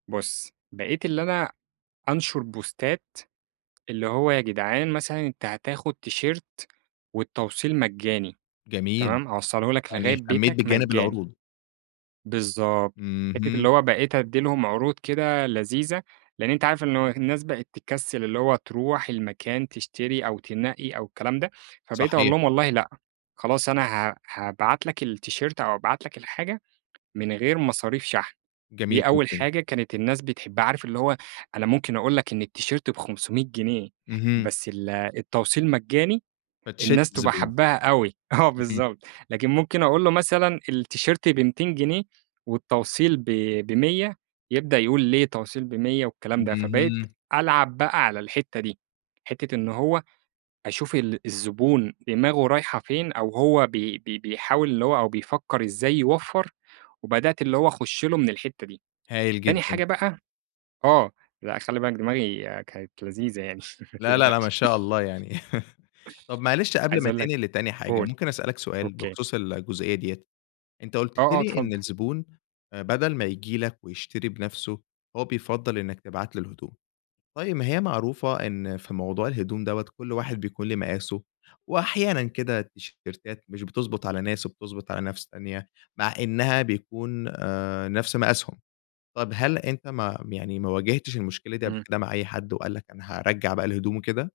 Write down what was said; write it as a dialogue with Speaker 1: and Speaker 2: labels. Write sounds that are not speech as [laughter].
Speaker 1: بُصّ، بقيت اللي أنا أنشر بوستات اللي هو يا جدعان، مثلًا أنت هتاخد تيشيرت والتوصيل مجاني،
Speaker 2: جميل،
Speaker 1: تمام، هاوصله لك
Speaker 2: يعني
Speaker 1: لغاية
Speaker 2: اهتميت
Speaker 1: بيتك
Speaker 2: بجانب
Speaker 1: مجاني.
Speaker 2: العروض.
Speaker 1: بالضبط حتّة
Speaker 2: اهم.
Speaker 1: اللي هو بقيت ادّي لهم عروض كده لذيذة، لأن أنت عارف إنه الناس بقيت تكسِّل اللي هو تروح المكان تشتري أو تنقّي أو الكلام ده، فبقيت أقول
Speaker 2: صحيح.
Speaker 1: لهم والله لأ، خلاص أنا ها هابعت لك التيشيرت أو أبعت لك الحاجة من غير مصاريف شحن،
Speaker 2: جميل
Speaker 1: دي أول
Speaker 2: جدًا.
Speaker 1: حاجة كانت الناس بتحبّها عارف اللي هو أنا ممكن أقول لك إن التيشيرت ب500 جنيه
Speaker 2: اهم.
Speaker 1: بس ال التوصيل مجاني
Speaker 2: فتشِدّ
Speaker 1: الناس تبقى
Speaker 2: الزبون.
Speaker 1: حابّاها أوي، آه،
Speaker 2: اهم.
Speaker 1: بالضبط، لكن ممكن أقول له مثلًا التيشيرت ب200 جنيه والتوصيل ب ب100 يبدأ يقول "ليه توصيل ب100؟!" والكلام ده، فبقيت
Speaker 2: اهم.
Speaker 1: ألعب بقى على الحتّة دي، حتّة إن هو أشوف ال الزبون دماغُه رايحة فين أو هو بي بي بيحاول اللي هو أو بيفكّر إزاي يوفّر، وبدأت اللي هو أخُشّ له من الحتّة دي،
Speaker 2: هايل
Speaker 1: تاني
Speaker 2: جدًا.
Speaker 1: حاجة بقى آه، لأ خلي بالك دماغي كانت لذيذة يعني ما
Speaker 2: لأ، لأ، لأ ما
Speaker 1: تقلقش.
Speaker 2: شاء الله يعني، [laughs] طيّب معلش قبل
Speaker 1: عايز
Speaker 2: ما
Speaker 1: أقول لك
Speaker 2: تنقل لتاني حاجة،
Speaker 1: قُل،
Speaker 2: ممكن أسأل لك سؤال
Speaker 1: أوكي.
Speaker 2: بخصوص الجزئية ديَّة، أنت
Speaker 1: آه،
Speaker 2: قُلت
Speaker 1: آه،
Speaker 2: لي
Speaker 1: اتفضل.
Speaker 2: إن الزبون آآ، بدل ما ييجي لك ويشتري بنفسُه، هو بيفضّل إنّك تبعت له الهدوم. طيّب ما هي معروفة إن في موضوع الهدوم دوَّة كل واحد بيكون لي مقاسُه، وأحيانًا كده التيشيرتات مش بتضبط على ناس وبتضبط على ناس تانية، مع إنها بيكون آآ، نَفْس مقاسهم، طَب هل أنت ما يعني ما واجهتش المشكلة دي قبل
Speaker 1: إمم.
Speaker 2: كده مع أي حد وقال لك أنا هارجّع بقى الهدوم وكده؟